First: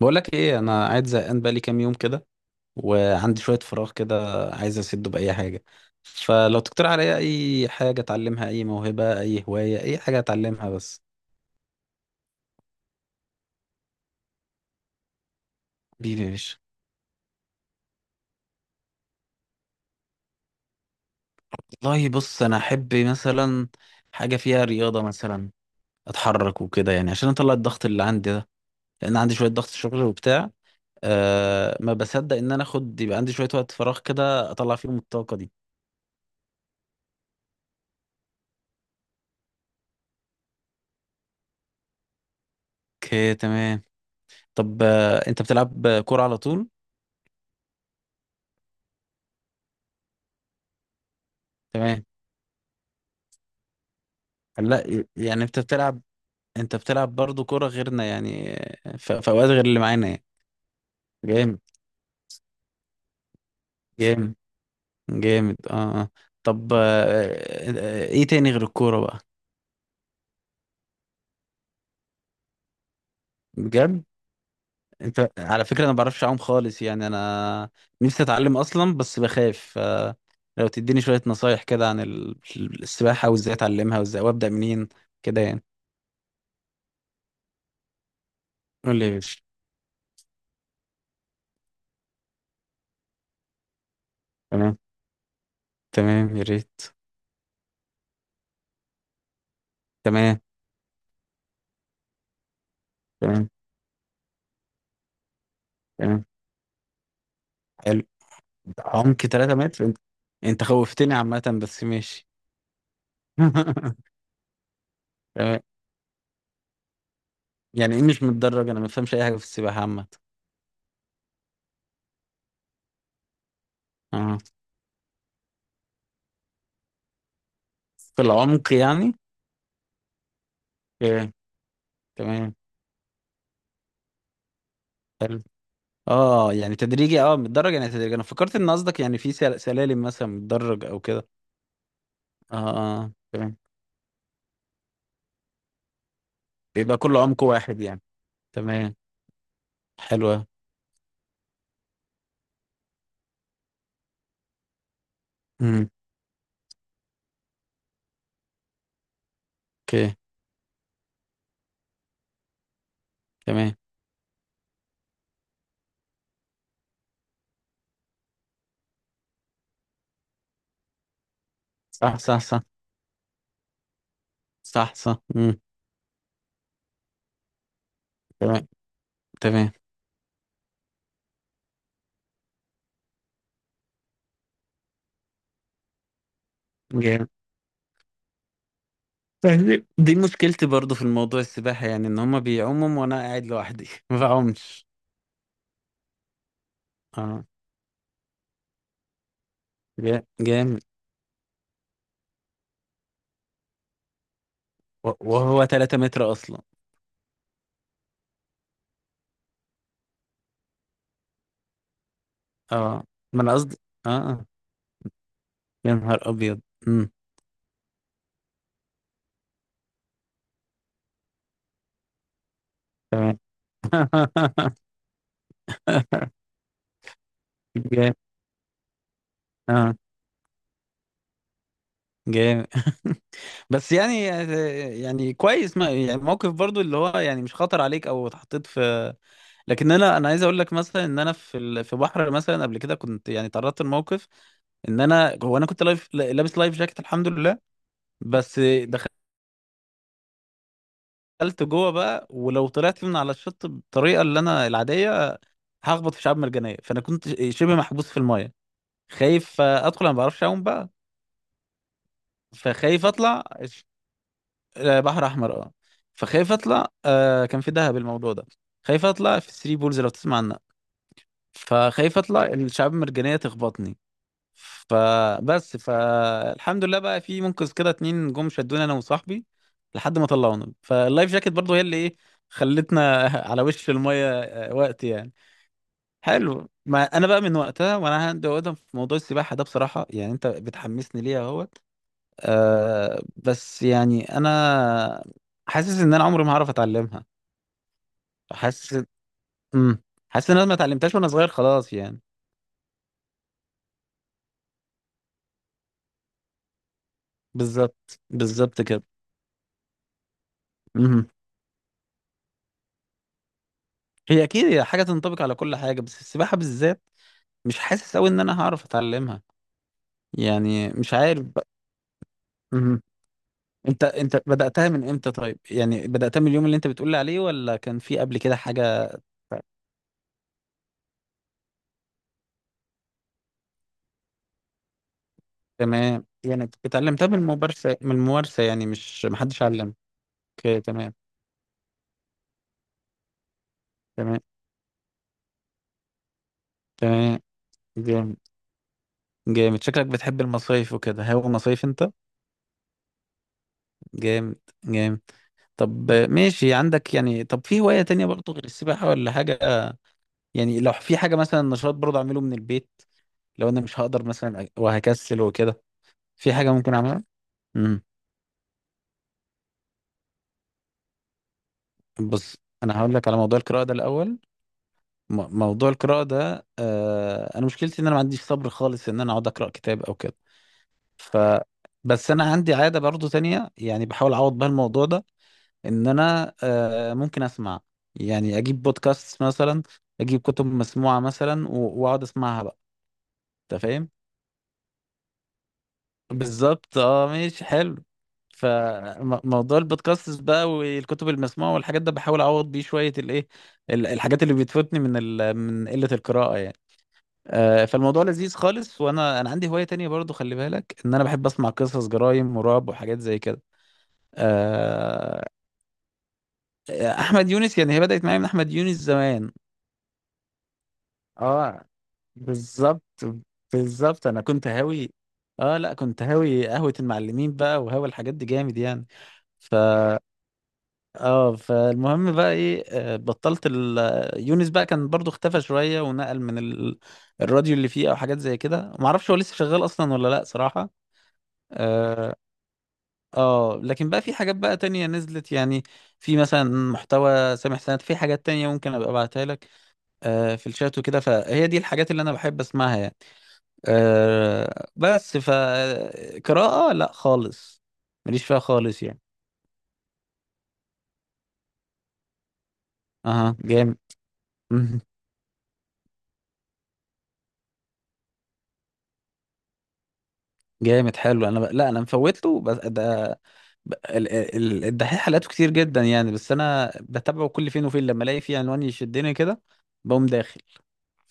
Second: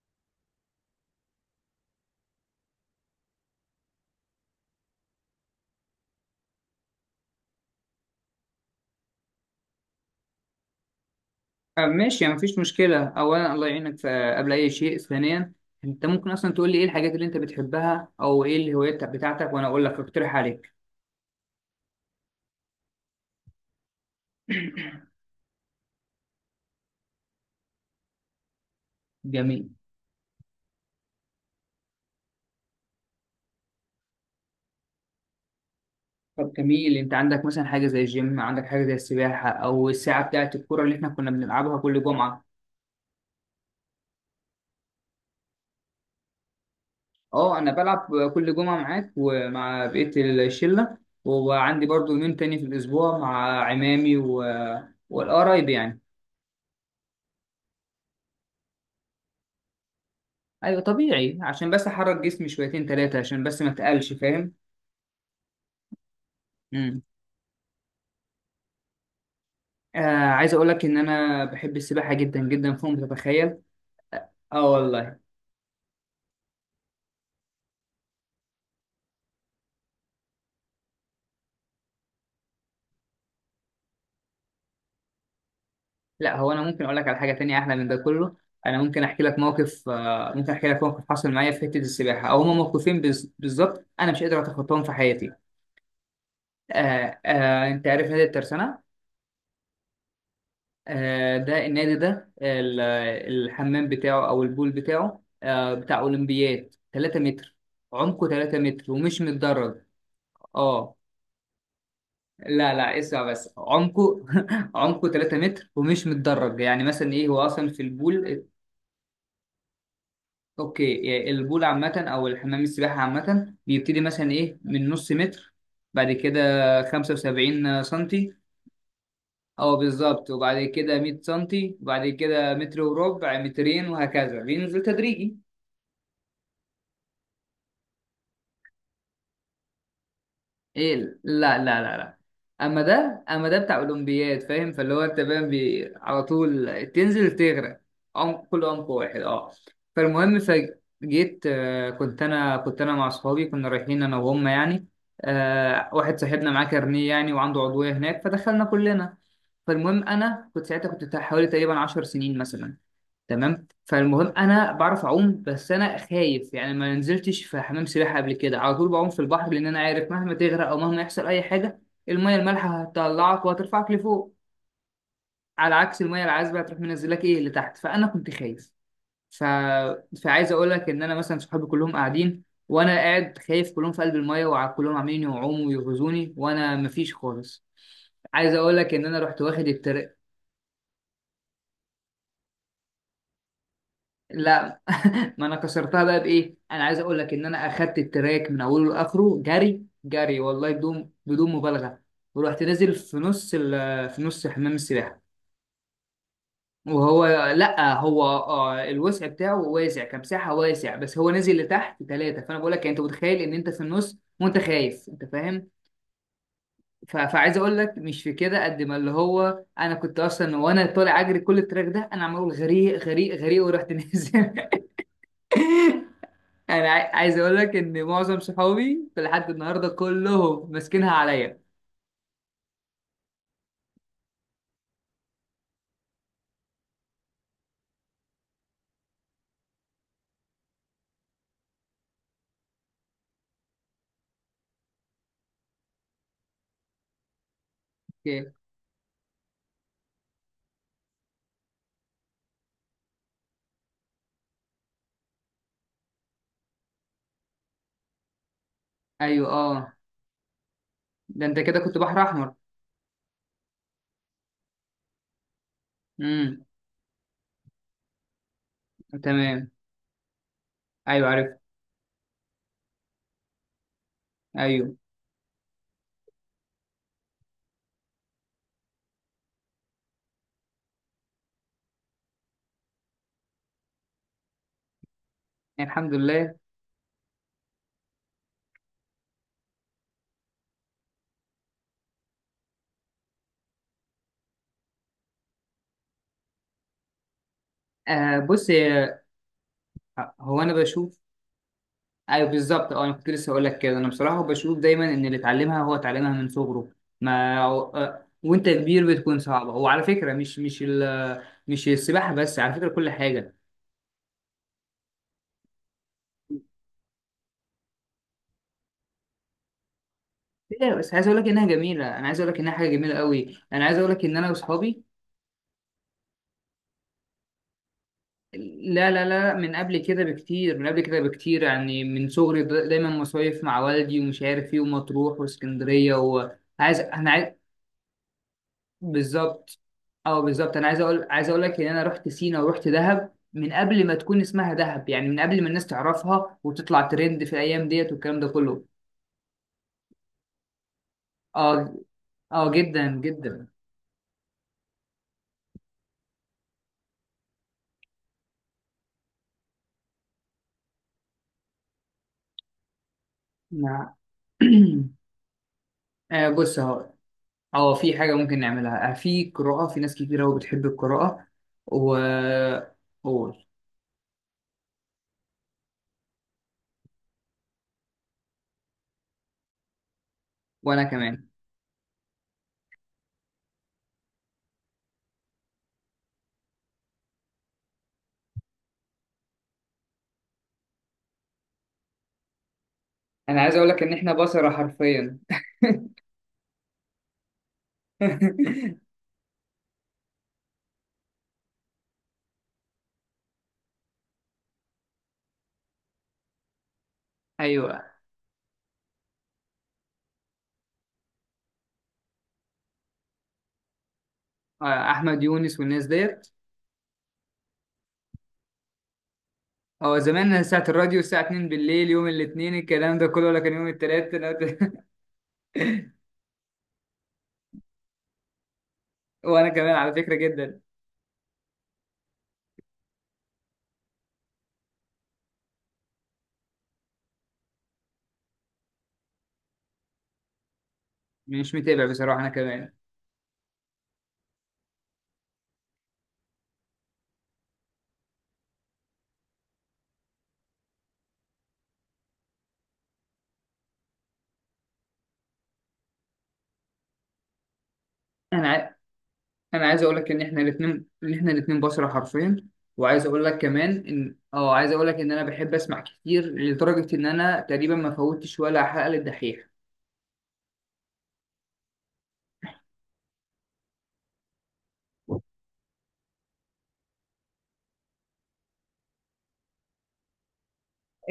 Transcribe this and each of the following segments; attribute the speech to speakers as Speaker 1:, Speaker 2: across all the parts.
Speaker 1: بقولك ايه، انا قاعد زهقان بقالي كام يوم كده، وعندي شويه فراغ كده، عايز اسده باي حاجه. فلو تقترح عليا اي حاجه اتعلمها، اي موهبه، اي هوايه، اي حاجه اتعلمها بس.
Speaker 2: ماشي، يعني مفيش مشكلة. أولا الله يعينك قبل أي شيء، ثانيا أنت
Speaker 1: بيبي
Speaker 2: ممكن
Speaker 1: يا
Speaker 2: أصلا
Speaker 1: باشا.
Speaker 2: تقول لي إيه الحاجات اللي أنت بتحبها أو إيه الهوايات بتاعتك وأنا أقول لك أقترح عليك.
Speaker 1: والله بص انا احب مثلا حاجه فيها رياضه، مثلا اتحرك وكده يعني عشان اطلع الضغط اللي عندي ده، لان عندي شويه ضغط
Speaker 2: جميل.
Speaker 1: شغل وبتاع. أه ما بصدق ان انا اخد يبقى عندي شويه وقت فراغ كده اطلع فيهم الطاقه دي.
Speaker 2: طب جميل، أنت عندك مثلا حاجة زي الجيم، عندك حاجة زي السباحة، أو الساعة بتاعة الكورة اللي إحنا كنا بنلعبها كل جمعة؟
Speaker 1: اوكي تمام. طب انت بتلعب كوره على طول؟
Speaker 2: أه أنا بلعب كل جمعة معاك ومع بقية الشلة، وعندي
Speaker 1: تمام.
Speaker 2: برضو يومين تاني في الأسبوع مع عمامي و...
Speaker 1: لا يعني
Speaker 2: والقرايب يعني.
Speaker 1: انت بتلعب برضو كرة غيرنا يعني؟ في اوقات غير اللي معانا يعني.
Speaker 2: أيوة طبيعي،
Speaker 1: جامد
Speaker 2: عشان بس أحرك جسمي شويتين تلاتة عشان بس ما أتقلش،
Speaker 1: جامد
Speaker 2: فاهم.
Speaker 1: جامد، اه اه. طب
Speaker 2: امم
Speaker 1: ايه تاني غير الكورة بقى؟
Speaker 2: آه عايز اقول لك ان انا بحب السباحه جدا جدا فوق ما تتخيل.
Speaker 1: بجد؟
Speaker 2: اه والله.
Speaker 1: انت على فكرة انا ما بعرفش اعوم خالص يعني، انا نفسي اتعلم اصلا بس بخاف. لو تديني شوية نصايح كده عن السباحة، وازاي اتعلمها، وازاي وابدأ منين كده يعني.
Speaker 2: لا هو انا ممكن اقول لك على حاجه تانية احلى من ده كله. انا
Speaker 1: قول
Speaker 2: ممكن
Speaker 1: لي يا
Speaker 2: احكي
Speaker 1: باشا.
Speaker 2: لك موقف، ممكن احكي لك موقف حصل معايا في حته السباحه، او هما موقفين بالظبط انا مش قادر
Speaker 1: تمام.
Speaker 2: اتخطاهم في حياتي.
Speaker 1: تمام يا ريت.
Speaker 2: آه آه، انت عارف نادي الترسانه؟
Speaker 1: تمام
Speaker 2: آه ده النادي ده
Speaker 1: تمام
Speaker 2: الحمام بتاعه او البول بتاعه، آه بتاع
Speaker 1: تمام،
Speaker 2: اولمبياد، 3 متر.
Speaker 1: حلو.
Speaker 2: عمقه 3 متر
Speaker 1: عمق
Speaker 2: ومش
Speaker 1: 3
Speaker 2: متدرج.
Speaker 1: متر؟ انت انت
Speaker 2: اه
Speaker 1: خوفتني عامة بس ماشي.
Speaker 2: لا لا اسمع بس، عمقه عمقه 3
Speaker 1: تمام.
Speaker 2: متر ومش متدرج. يعني مثلا ايه هو اصلا في
Speaker 1: يعني ايه مش
Speaker 2: البول؟
Speaker 1: متدرج؟ انا ما بفهمش اي حاجة في السباحة عامة.
Speaker 2: اوكي، يعني البول عامة او الحمام السباحة عامة بيبتدي مثلا
Speaker 1: اه،
Speaker 2: ايه من نص متر، بعد كده 75
Speaker 1: في
Speaker 2: سنتي
Speaker 1: العمق يعني.
Speaker 2: او بالظبط، وبعد كده 100
Speaker 1: اوكي
Speaker 2: سنتي، وبعد
Speaker 1: تمام،
Speaker 2: كده متر وربع، مترين، وهكذا بينزل تدريجي.
Speaker 1: حلو. اه يعني تدريجي، اه متدرج يعني تدريجي. انا فكرت ان قصدك يعني في سلالم مثلا متدرج
Speaker 2: ايه.
Speaker 1: او كده.
Speaker 2: لا لا لا لا،
Speaker 1: اه
Speaker 2: اما
Speaker 1: اه.
Speaker 2: ده اما
Speaker 1: تمام.
Speaker 2: ده بتاع اولمبياد، فاهم؟ فاللي هو انت فاهم على طول
Speaker 1: يبقى كل
Speaker 2: تنزل
Speaker 1: عمق
Speaker 2: تغرق.
Speaker 1: واحد يعني.
Speaker 2: عم كل عمق
Speaker 1: تمام.
Speaker 2: واحد، اه. فالمهم
Speaker 1: حلوة.
Speaker 2: فجيت، كنت انا مع اصحابي، كنا رايحين انا وهم يعني.
Speaker 1: امم.
Speaker 2: واحد صاحبنا معاه كارنيه يعني وعنده عضويه هناك، فدخلنا كلنا. فالمهم
Speaker 1: اوكي
Speaker 2: انا كنت ساعتها كنت بتاع حوالي تقريبا 10 سنين مثلا. تمام.
Speaker 1: تمام.
Speaker 2: فالمهم انا بعرف اعوم بس انا خايف يعني، ما نزلتش في حمام سباحه قبل كده، على طول بعوم في البحر لان انا عارف مهما تغرق او مهما يحصل اي حاجه،
Speaker 1: صح
Speaker 2: الميه
Speaker 1: صح صح.
Speaker 2: المالحه هتطلعك وهترفعك لفوق.
Speaker 1: صح صح، امم.
Speaker 2: على عكس الميه العذبه هتروح منزلك ايه لتحت، فانا كنت
Speaker 1: تمام
Speaker 2: خايف. ف...
Speaker 1: تمام.
Speaker 2: فعايز اقول لك ان انا مثلا صحابي كلهم قاعدين، وانا قاعد خايف، كلهم في قلب الميه وكلهم عاملين يعوموا ويغزوني وانا مفيش
Speaker 1: جامد.
Speaker 2: خالص. عايز اقول لك ان انا رحت واخد
Speaker 1: فاهمني؟ دي مشكلتي برضو في الموضوع السباحة يعني، ان هما بيعوموا وانا قاعد لوحدي ما
Speaker 2: لا
Speaker 1: بعومش.
Speaker 2: ما انا كسرتها بقى بايه، انا عايز اقول لك
Speaker 1: اه،
Speaker 2: ان انا اخدت التراك من اوله لاخره جري جري والله،
Speaker 1: جامد.
Speaker 2: بدون بدون مبالغه. ورحت نازل في نص في نص حمام السباحه.
Speaker 1: وهو 3 متر اصلا؟
Speaker 2: وهو لا هو آه الوسع بتاعه واسع كمساحه واسع، بس هو نازل لتحت ثلاثه، فانا بقول لك يعني، انت
Speaker 1: اه
Speaker 2: متخيل
Speaker 1: ما انا
Speaker 2: ان انت
Speaker 1: قصدي،
Speaker 2: في
Speaker 1: اه
Speaker 2: النص
Speaker 1: آه.
Speaker 2: وانت خايف، انت فاهم.
Speaker 1: يا نهار ابيض. امم.
Speaker 2: فعايز اقول لك مش في كده، قد ما اللي هو انا كنت اصلا وانا طالع اجري كل التراك ده انا عمال اقول غريق غريق
Speaker 1: تمام.
Speaker 2: غريق ورحت نازل. انا عايز اقول لك ان
Speaker 1: جامد،
Speaker 2: معظم صحابي في لحد النهارده
Speaker 1: اه.
Speaker 2: كلهم ماسكينها عليا.
Speaker 1: جامد. بس يعني، يعني كويس، ما يعني موقف برضو اللي هو يعني مش خطر عليك او اتحطيت في. لكن انا عايز اقول لك مثلا ان انا في في بحر مثلا قبل كده كنت يعني تعرضت لموقف. ان انا، هو انا كنت لايف، لابس لايف جاكيت الحمد لله.
Speaker 2: اوكي،
Speaker 1: بس دخلت جوه بقى، ولو طلعت من على الشط بالطريقه اللي انا العاديه، هخبط في شعاب مرجانيه. فانا كنت شبه محبوس في المايه،
Speaker 2: ايوه
Speaker 1: خايف
Speaker 2: اه.
Speaker 1: ادخل، انا ما بعرفش اعوم بقى.
Speaker 2: ده انت كده كنت بحر احمر.
Speaker 1: فخايف اطلع ش- بحر احمر، اه. فخايف
Speaker 2: امم
Speaker 1: اطلع، كان في دهب الموضوع ده. خايف اطلع في
Speaker 2: تمام،
Speaker 1: الثري بولز، لو تسمع عنها.
Speaker 2: ايوه عرفت.
Speaker 1: فخايف اطلع الشعاب المرجانيه تخبطني.
Speaker 2: ايوه،
Speaker 1: فبس، فالحمد لله بقى في منقذ كده، 2 جم شدونا انا وصاحبي لحد ما طلعونا. فاللايف جاكيت برضو هي اللي ايه، خلتنا على وش الميه وقت يعني.
Speaker 2: الحمد لله.
Speaker 1: حلو. ما انا بقى من وقتها وانا عندي عقده في موضوع السباحه ده بصراحه، يعني انت بتحمسني ليها اهوت. أه بس يعني انا حاسس ان انا عمري ما هعرف اتعلمها.
Speaker 2: آه بص
Speaker 1: حاسس. امم. حاسس ان
Speaker 2: هو
Speaker 1: انا
Speaker 2: انا
Speaker 1: ما اتعلمتهاش
Speaker 2: بشوف.
Speaker 1: وانا صغير خلاص يعني.
Speaker 2: ايوه بالظبط اه، انا كنت لسه هقول لك كده، انا بصراحه بشوف دايما ان اللي اتعلمها هو اتعلمها من صغره. ما
Speaker 1: بالظبط
Speaker 2: وانت
Speaker 1: بالظبط
Speaker 2: كبير بتكون صعبه، وعلى فكره مش مش
Speaker 1: كده.
Speaker 2: مش السباحه بس، على فكره كل حاجه.
Speaker 1: هي اكيد هي حاجه تنطبق على كل حاجه، بس السباحه بالذات مش حاسس قوي ان انا هعرف اتعلمها يعني.
Speaker 2: لا
Speaker 1: مش
Speaker 2: بس عايز اقول
Speaker 1: عارف
Speaker 2: لك انها
Speaker 1: بقى.
Speaker 2: جميله، انا عايز اقول لك انها حاجه
Speaker 1: مهم.
Speaker 2: جميله قوي، انا عايز
Speaker 1: انت
Speaker 2: اقول لك ان
Speaker 1: انت
Speaker 2: انا
Speaker 1: بداتها
Speaker 2: واصحابي.
Speaker 1: من امتى طيب؟ يعني بداتها من اليوم اللي انت بتقول لي عليه، ولا كان في قبل كده
Speaker 2: لا
Speaker 1: حاجه؟
Speaker 2: لا لا، من قبل كده بكتير، من قبل كده بكتير، يعني من صغري دايما مصايف مع والدي ومش عارف ايه، ومطروح واسكندريه،
Speaker 1: تمام، يعني
Speaker 2: وعايز
Speaker 1: اتعلمتها
Speaker 2: انا
Speaker 1: من
Speaker 2: عايز.
Speaker 1: الممارسه، من الممارسه يعني، مش محدش
Speaker 2: بالظبط
Speaker 1: علم.
Speaker 2: اه بالظبط،
Speaker 1: اوكي
Speaker 2: انا عايز
Speaker 1: تمام.
Speaker 2: اقول عايز اقول لك ان انا رحت سينا ورحت دهب من قبل ما تكون
Speaker 1: تمام
Speaker 2: اسمها دهب، يعني من قبل ما الناس تعرفها وتطلع
Speaker 1: تمام.
Speaker 2: ترند في الايام ديت
Speaker 1: جامد.
Speaker 2: والكلام ده كله.
Speaker 1: جامد، شكلك بتحب المصايف وكده. هو مصايف
Speaker 2: اه
Speaker 1: انت؟
Speaker 2: اه جدا جدا.
Speaker 1: جامد. جامد. طب ماشي، عندك يعني، طب في هوايه تانية برضه غير السباحه ولا حاجه؟ يعني لو في حاجة مثلا نشاط برضه أعمله من البيت، لو أنا مش
Speaker 2: نعم.
Speaker 1: هقدر مثلا وهكسل وكده.
Speaker 2: آه
Speaker 1: في حاجة
Speaker 2: بص
Speaker 1: ممكن
Speaker 2: اهو.
Speaker 1: أعملها؟
Speaker 2: اه
Speaker 1: امم.
Speaker 2: في حاجة ممكن نعملها، في قراءة، في ناس كتير أوي بتحب القراءة و...
Speaker 1: بص، أنا هقول لك على
Speaker 2: قول.
Speaker 1: موضوع القراءة ده الأول. موضوع القراءة ده، أنا مشكلتي إن أنا ما عنديش صبر خالص إن أنا أقعد أقرأ كتاب أو كده.
Speaker 2: وأنا
Speaker 1: ف
Speaker 2: كمان.
Speaker 1: بس أنا عندي عادة برضه تانية يعني، بحاول أعوض بها الموضوع ده، إن أنا ممكن أسمع. يعني أجيب بودكاست مثلا، أجيب كتب مسموعة مثلا، وأقعد أسمعها بقى.
Speaker 2: أنا عايز
Speaker 1: أنت
Speaker 2: أقول لك
Speaker 1: فاهم؟
Speaker 2: إن إحنا بصرة حرفيا.
Speaker 1: بالظبط، اه ماشي حلو. فموضوع البودكاست بقى والكتب المسموعة والحاجات ده بحاول أعوض بيه شوية الإيه، الحاجات اللي بتفوتني من من قلة القراءة يعني.
Speaker 2: أيوه،
Speaker 1: فالموضوع لذيذ خالص. وأنا، أنا عندي هواية تانية برضو، خلي بالك إن أنا بحب أسمع قصص جرايم ورعب وحاجات زي كده.
Speaker 2: أحمد
Speaker 1: آه،
Speaker 2: يونس والناس ديت.
Speaker 1: أحمد يونس، يعني هي بدأت معايا من أحمد يونس زمان.
Speaker 2: هو زمان ساعة الراديو الساعة 2
Speaker 1: اه
Speaker 2: بالليل يوم الاثنين
Speaker 1: بالظبط.
Speaker 2: الكلام ده كله، ولا كان يوم
Speaker 1: بالظبط،
Speaker 2: التلات
Speaker 1: أنا كنت هاوي. اه لا، كنت هاوي قهوة المعلمين بقى، وهاوي الحاجات دي جامد يعني.
Speaker 2: وأنا
Speaker 1: ف
Speaker 2: كمان على فكرة جدا.
Speaker 1: اه، فالمهم بقى ايه، بطلت ال... آه، يونس بقى كان برضو اختفى شوية، ونقل من الراديو اللي فيه او حاجات زي كده، ما اعرفش هو لسه شغال اصلا ولا لا صراحة.
Speaker 2: مش متابع
Speaker 1: اه.
Speaker 2: بصراحة أنا كمان.
Speaker 1: لكن بقى في حاجات بقى تانية نزلت يعني. في مثلا محتوى سامح سند، في حاجات تانية ممكن ابقى ابعتها لك في الشات وكده. فهي دي الحاجات اللي انا بحب اسمعها يعني. بس فقراءة لا خالص، ماليش فيها
Speaker 2: أنا
Speaker 1: خالص يعني.
Speaker 2: انا عايز اقول لك ان احنا الاثنين، ان احنا الاثنين بشر حرفيا. وعايز اقول
Speaker 1: اها
Speaker 2: لك كمان
Speaker 1: جامد.
Speaker 2: ان اه عايز اقول لك ان انا بحب اسمع كتير لدرجه ان انا تقريبا ما فوتش ولا حلقه للدحيح.
Speaker 1: جامد حلو. انا لا انا مفوته، بس ده، الدحيح حلقاته كتير جدا يعني. بس انا بتابعه كل فين وفين، لما الاقي فيه عنوان يشدني كده بقوم داخل.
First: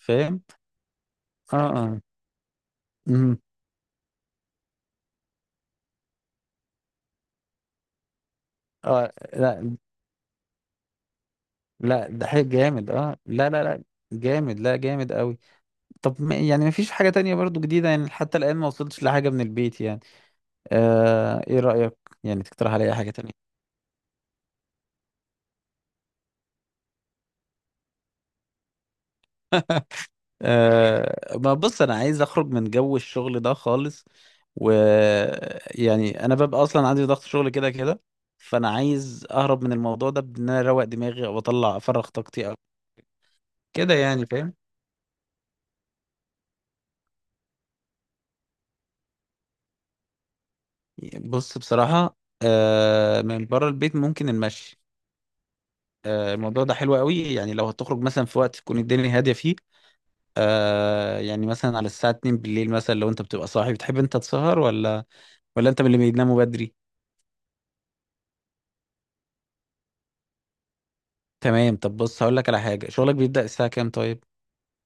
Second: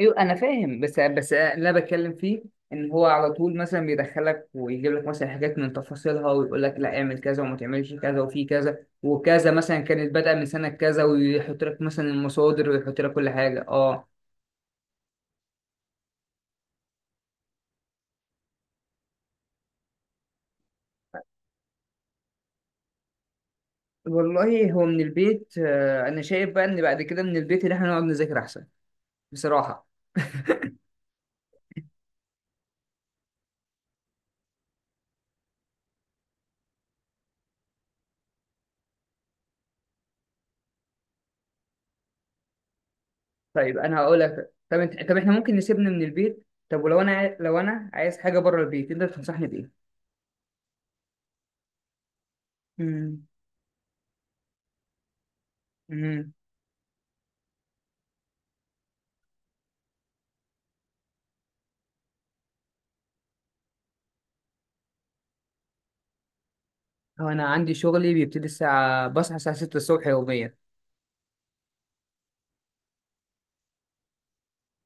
Speaker 2: ايوه انا فاهم، بس
Speaker 1: اه
Speaker 2: اللي انا
Speaker 1: اه.
Speaker 2: بتكلم فيه ان هو على
Speaker 1: مم.
Speaker 2: طول مثلا بيدخلك ويجيب لك مثلا حاجات من تفاصيلها، ويقول لك لا اعمل كذا وما تعملش كذا وفي كذا
Speaker 1: اه
Speaker 2: وكذا،
Speaker 1: لا،
Speaker 2: مثلا كانت بادئه من سنه كذا، ويحط لك مثلا
Speaker 1: لا الدحيح
Speaker 2: المصادر
Speaker 1: جامد،
Speaker 2: ويحط لك
Speaker 1: اه
Speaker 2: كل
Speaker 1: لا
Speaker 2: حاجه،
Speaker 1: لا لا.
Speaker 2: اه.
Speaker 1: جامد، لا جامد قوي. طب ما يعني ما فيش حاجة تانية برضو جديدة يعني؟ حتى الآن ما وصلتش لحاجة من البيت يعني. ايه رأيك؟ يعني تقترح عليا حاجة تانية.
Speaker 2: والله هو من البيت، انا شايف بقى ان بعد كده من البيت اللي احنا نقعد نذاكر احسن، بصراحه.
Speaker 1: أه ما بص، انا عايز اخرج من جو الشغل ده خالص. ويعني انا ببقى اصلا عندي ضغط شغل كده كده، فانا عايز اهرب من الموضوع ده بان انا اروق دماغي او اطلع افرغ طاقتي او
Speaker 2: طيب
Speaker 1: كده
Speaker 2: انا هقول
Speaker 1: يعني،
Speaker 2: لك،
Speaker 1: فاهم.
Speaker 2: طب انت طب احنا ممكن نسيبنا من البيت، طب ولو انا لو انا عايز حاجه بره البيت تقدر تنصحني بايه؟
Speaker 1: بص بصراحة،
Speaker 2: مم.
Speaker 1: أه من بره البيت ممكن المشي.
Speaker 2: امم
Speaker 1: أه الموضوع ده حلو قوي يعني، لو هتخرج مثلا في وقت تكون الدنيا هادية فيه. أه يعني مثلا على الساعة 2 بالليل مثلا، لو انت بتبقى صاحي بتحب انت تسهر، ولا ولا انت من اللي بيناموا بدري؟
Speaker 2: هو انا عندي شغلي بيبتدي الساعه، بصحى الساعه 6 الصبح يوميا.
Speaker 1: تمام. طب بص هقول لك على حاجة، شغلك بيبدأ الساعة كام طيب؟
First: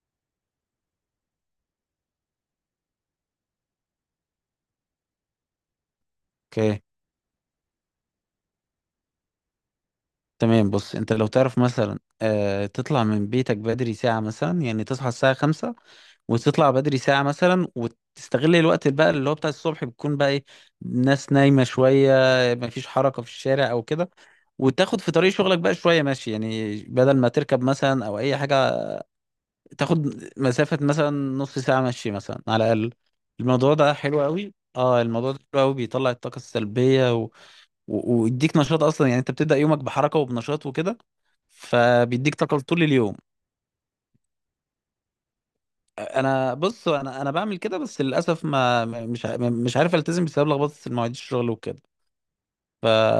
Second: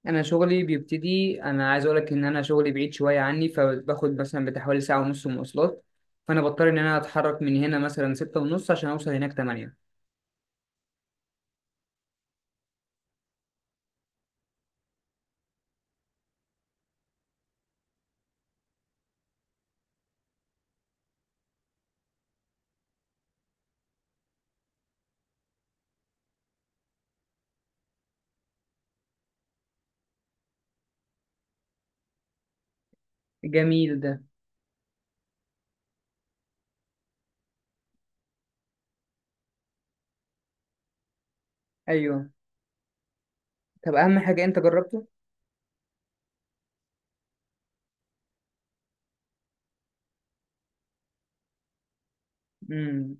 Speaker 2: انا شغلي بيبتدي، انا عايز اقول لك ان انا شغلي بعيد شويه عني، فباخد مثلا بتحوالي ساعه ونص مواصلات. فانا بضطر ان
Speaker 1: اوكي
Speaker 2: انا اتحرك من هنا مثلا 6 ونص عشان اوصل هناك 8.
Speaker 1: تمام. بص، انت لو تعرف مثلا تطلع من بيتك بدري ساعة مثلا، يعني تصحى الساعة 5، وتطلع بدري ساعة مثلا، وتستغل الوقت بقى اللي هو بتاع الصبح، بتكون بقى ايه الناس نايمة شوية، مفيش حركة في الشارع او كده، وتاخد في طريق شغلك بقى شوية ماشي يعني، بدل ما تركب مثلا او اي حاجة. تاخد مسافة مثلا نص ساعة مشي مثلا على الاقل. الموضوع
Speaker 2: جميل
Speaker 1: ده
Speaker 2: ده.
Speaker 1: حلو قوي، اه الموضوع ده حلو قوي، بيطلع الطاقة السلبية ويديك نشاط اصلا. يعني انت بتبدأ يومك بحركة وبنشاط وكده،
Speaker 2: ايوه.
Speaker 1: فبيديك طاقة طول اليوم.
Speaker 2: طب اهم حاجه انت جربته.
Speaker 1: انا بص، انا بعمل كده بس للاسف مش عارف التزم بسبب لخبطة المواعيد الشغل وكده.
Speaker 2: امم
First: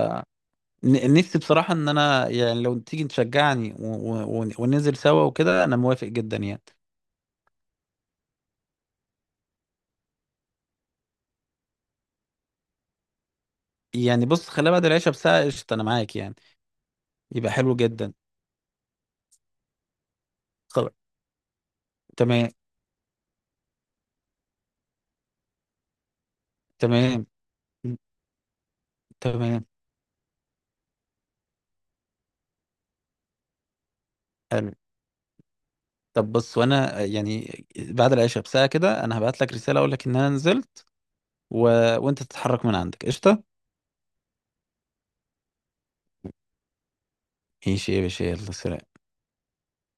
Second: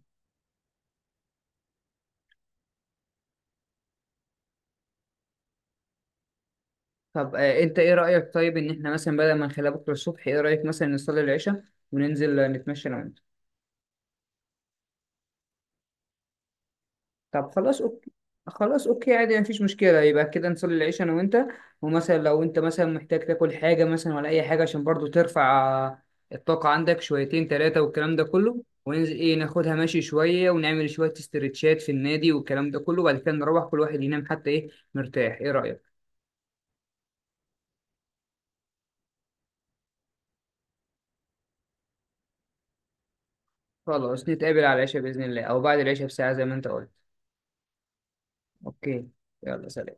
Speaker 1: نفسي بصراحة ان انا يعني لو تيجي تشجعني وننزل سوا وكده، انا موافق جدا يعني.
Speaker 2: طب انت ايه رأيك طيب، ان احنا مثلا بدل ما نخليها بكرة الصبح، ايه رأيك مثلا نصلي العشاء وننزل نتمشى انا وانت.
Speaker 1: يعني بص، خليها بعد العشاء بساعة قشطة، انا معاك يعني.
Speaker 2: طب
Speaker 1: يبقى حلو
Speaker 2: خلاص اوكي.
Speaker 1: جدا.
Speaker 2: خلاص اوكي عادي مفيش مشكلة، يبقى كده نصلي
Speaker 1: خلاص
Speaker 2: العشاء انا وانت، ومثلا لو
Speaker 1: تمام
Speaker 2: انت مثلا محتاج تاكل حاجة مثلا ولا اي حاجة عشان برضو ترفع الطاقة عندك
Speaker 1: تمام
Speaker 2: شويتين تلاتة والكلام ده كله، وننزل ايه
Speaker 1: تمام،
Speaker 2: ناخدها ماشي شوية ونعمل شوية استرتشات في النادي والكلام ده كله، وبعد كده نروح كل واحد ينام حتى ايه
Speaker 1: حلو.
Speaker 2: مرتاح. ايه رأيك؟
Speaker 1: طب بص، وانا يعني بعد العشاء بساعة كده انا هبعت لك رسالة اقول لك ان انا نزلت. و... وانت تتحرك من عندك قشطة.
Speaker 2: خلاص نتقابل على العشاء بإذن الله، او بعد العشاء بساعة زي ما انت قلت.
Speaker 1: ماشي يا باشا، يلا سلام.
Speaker 2: اوكي. يلا سلام.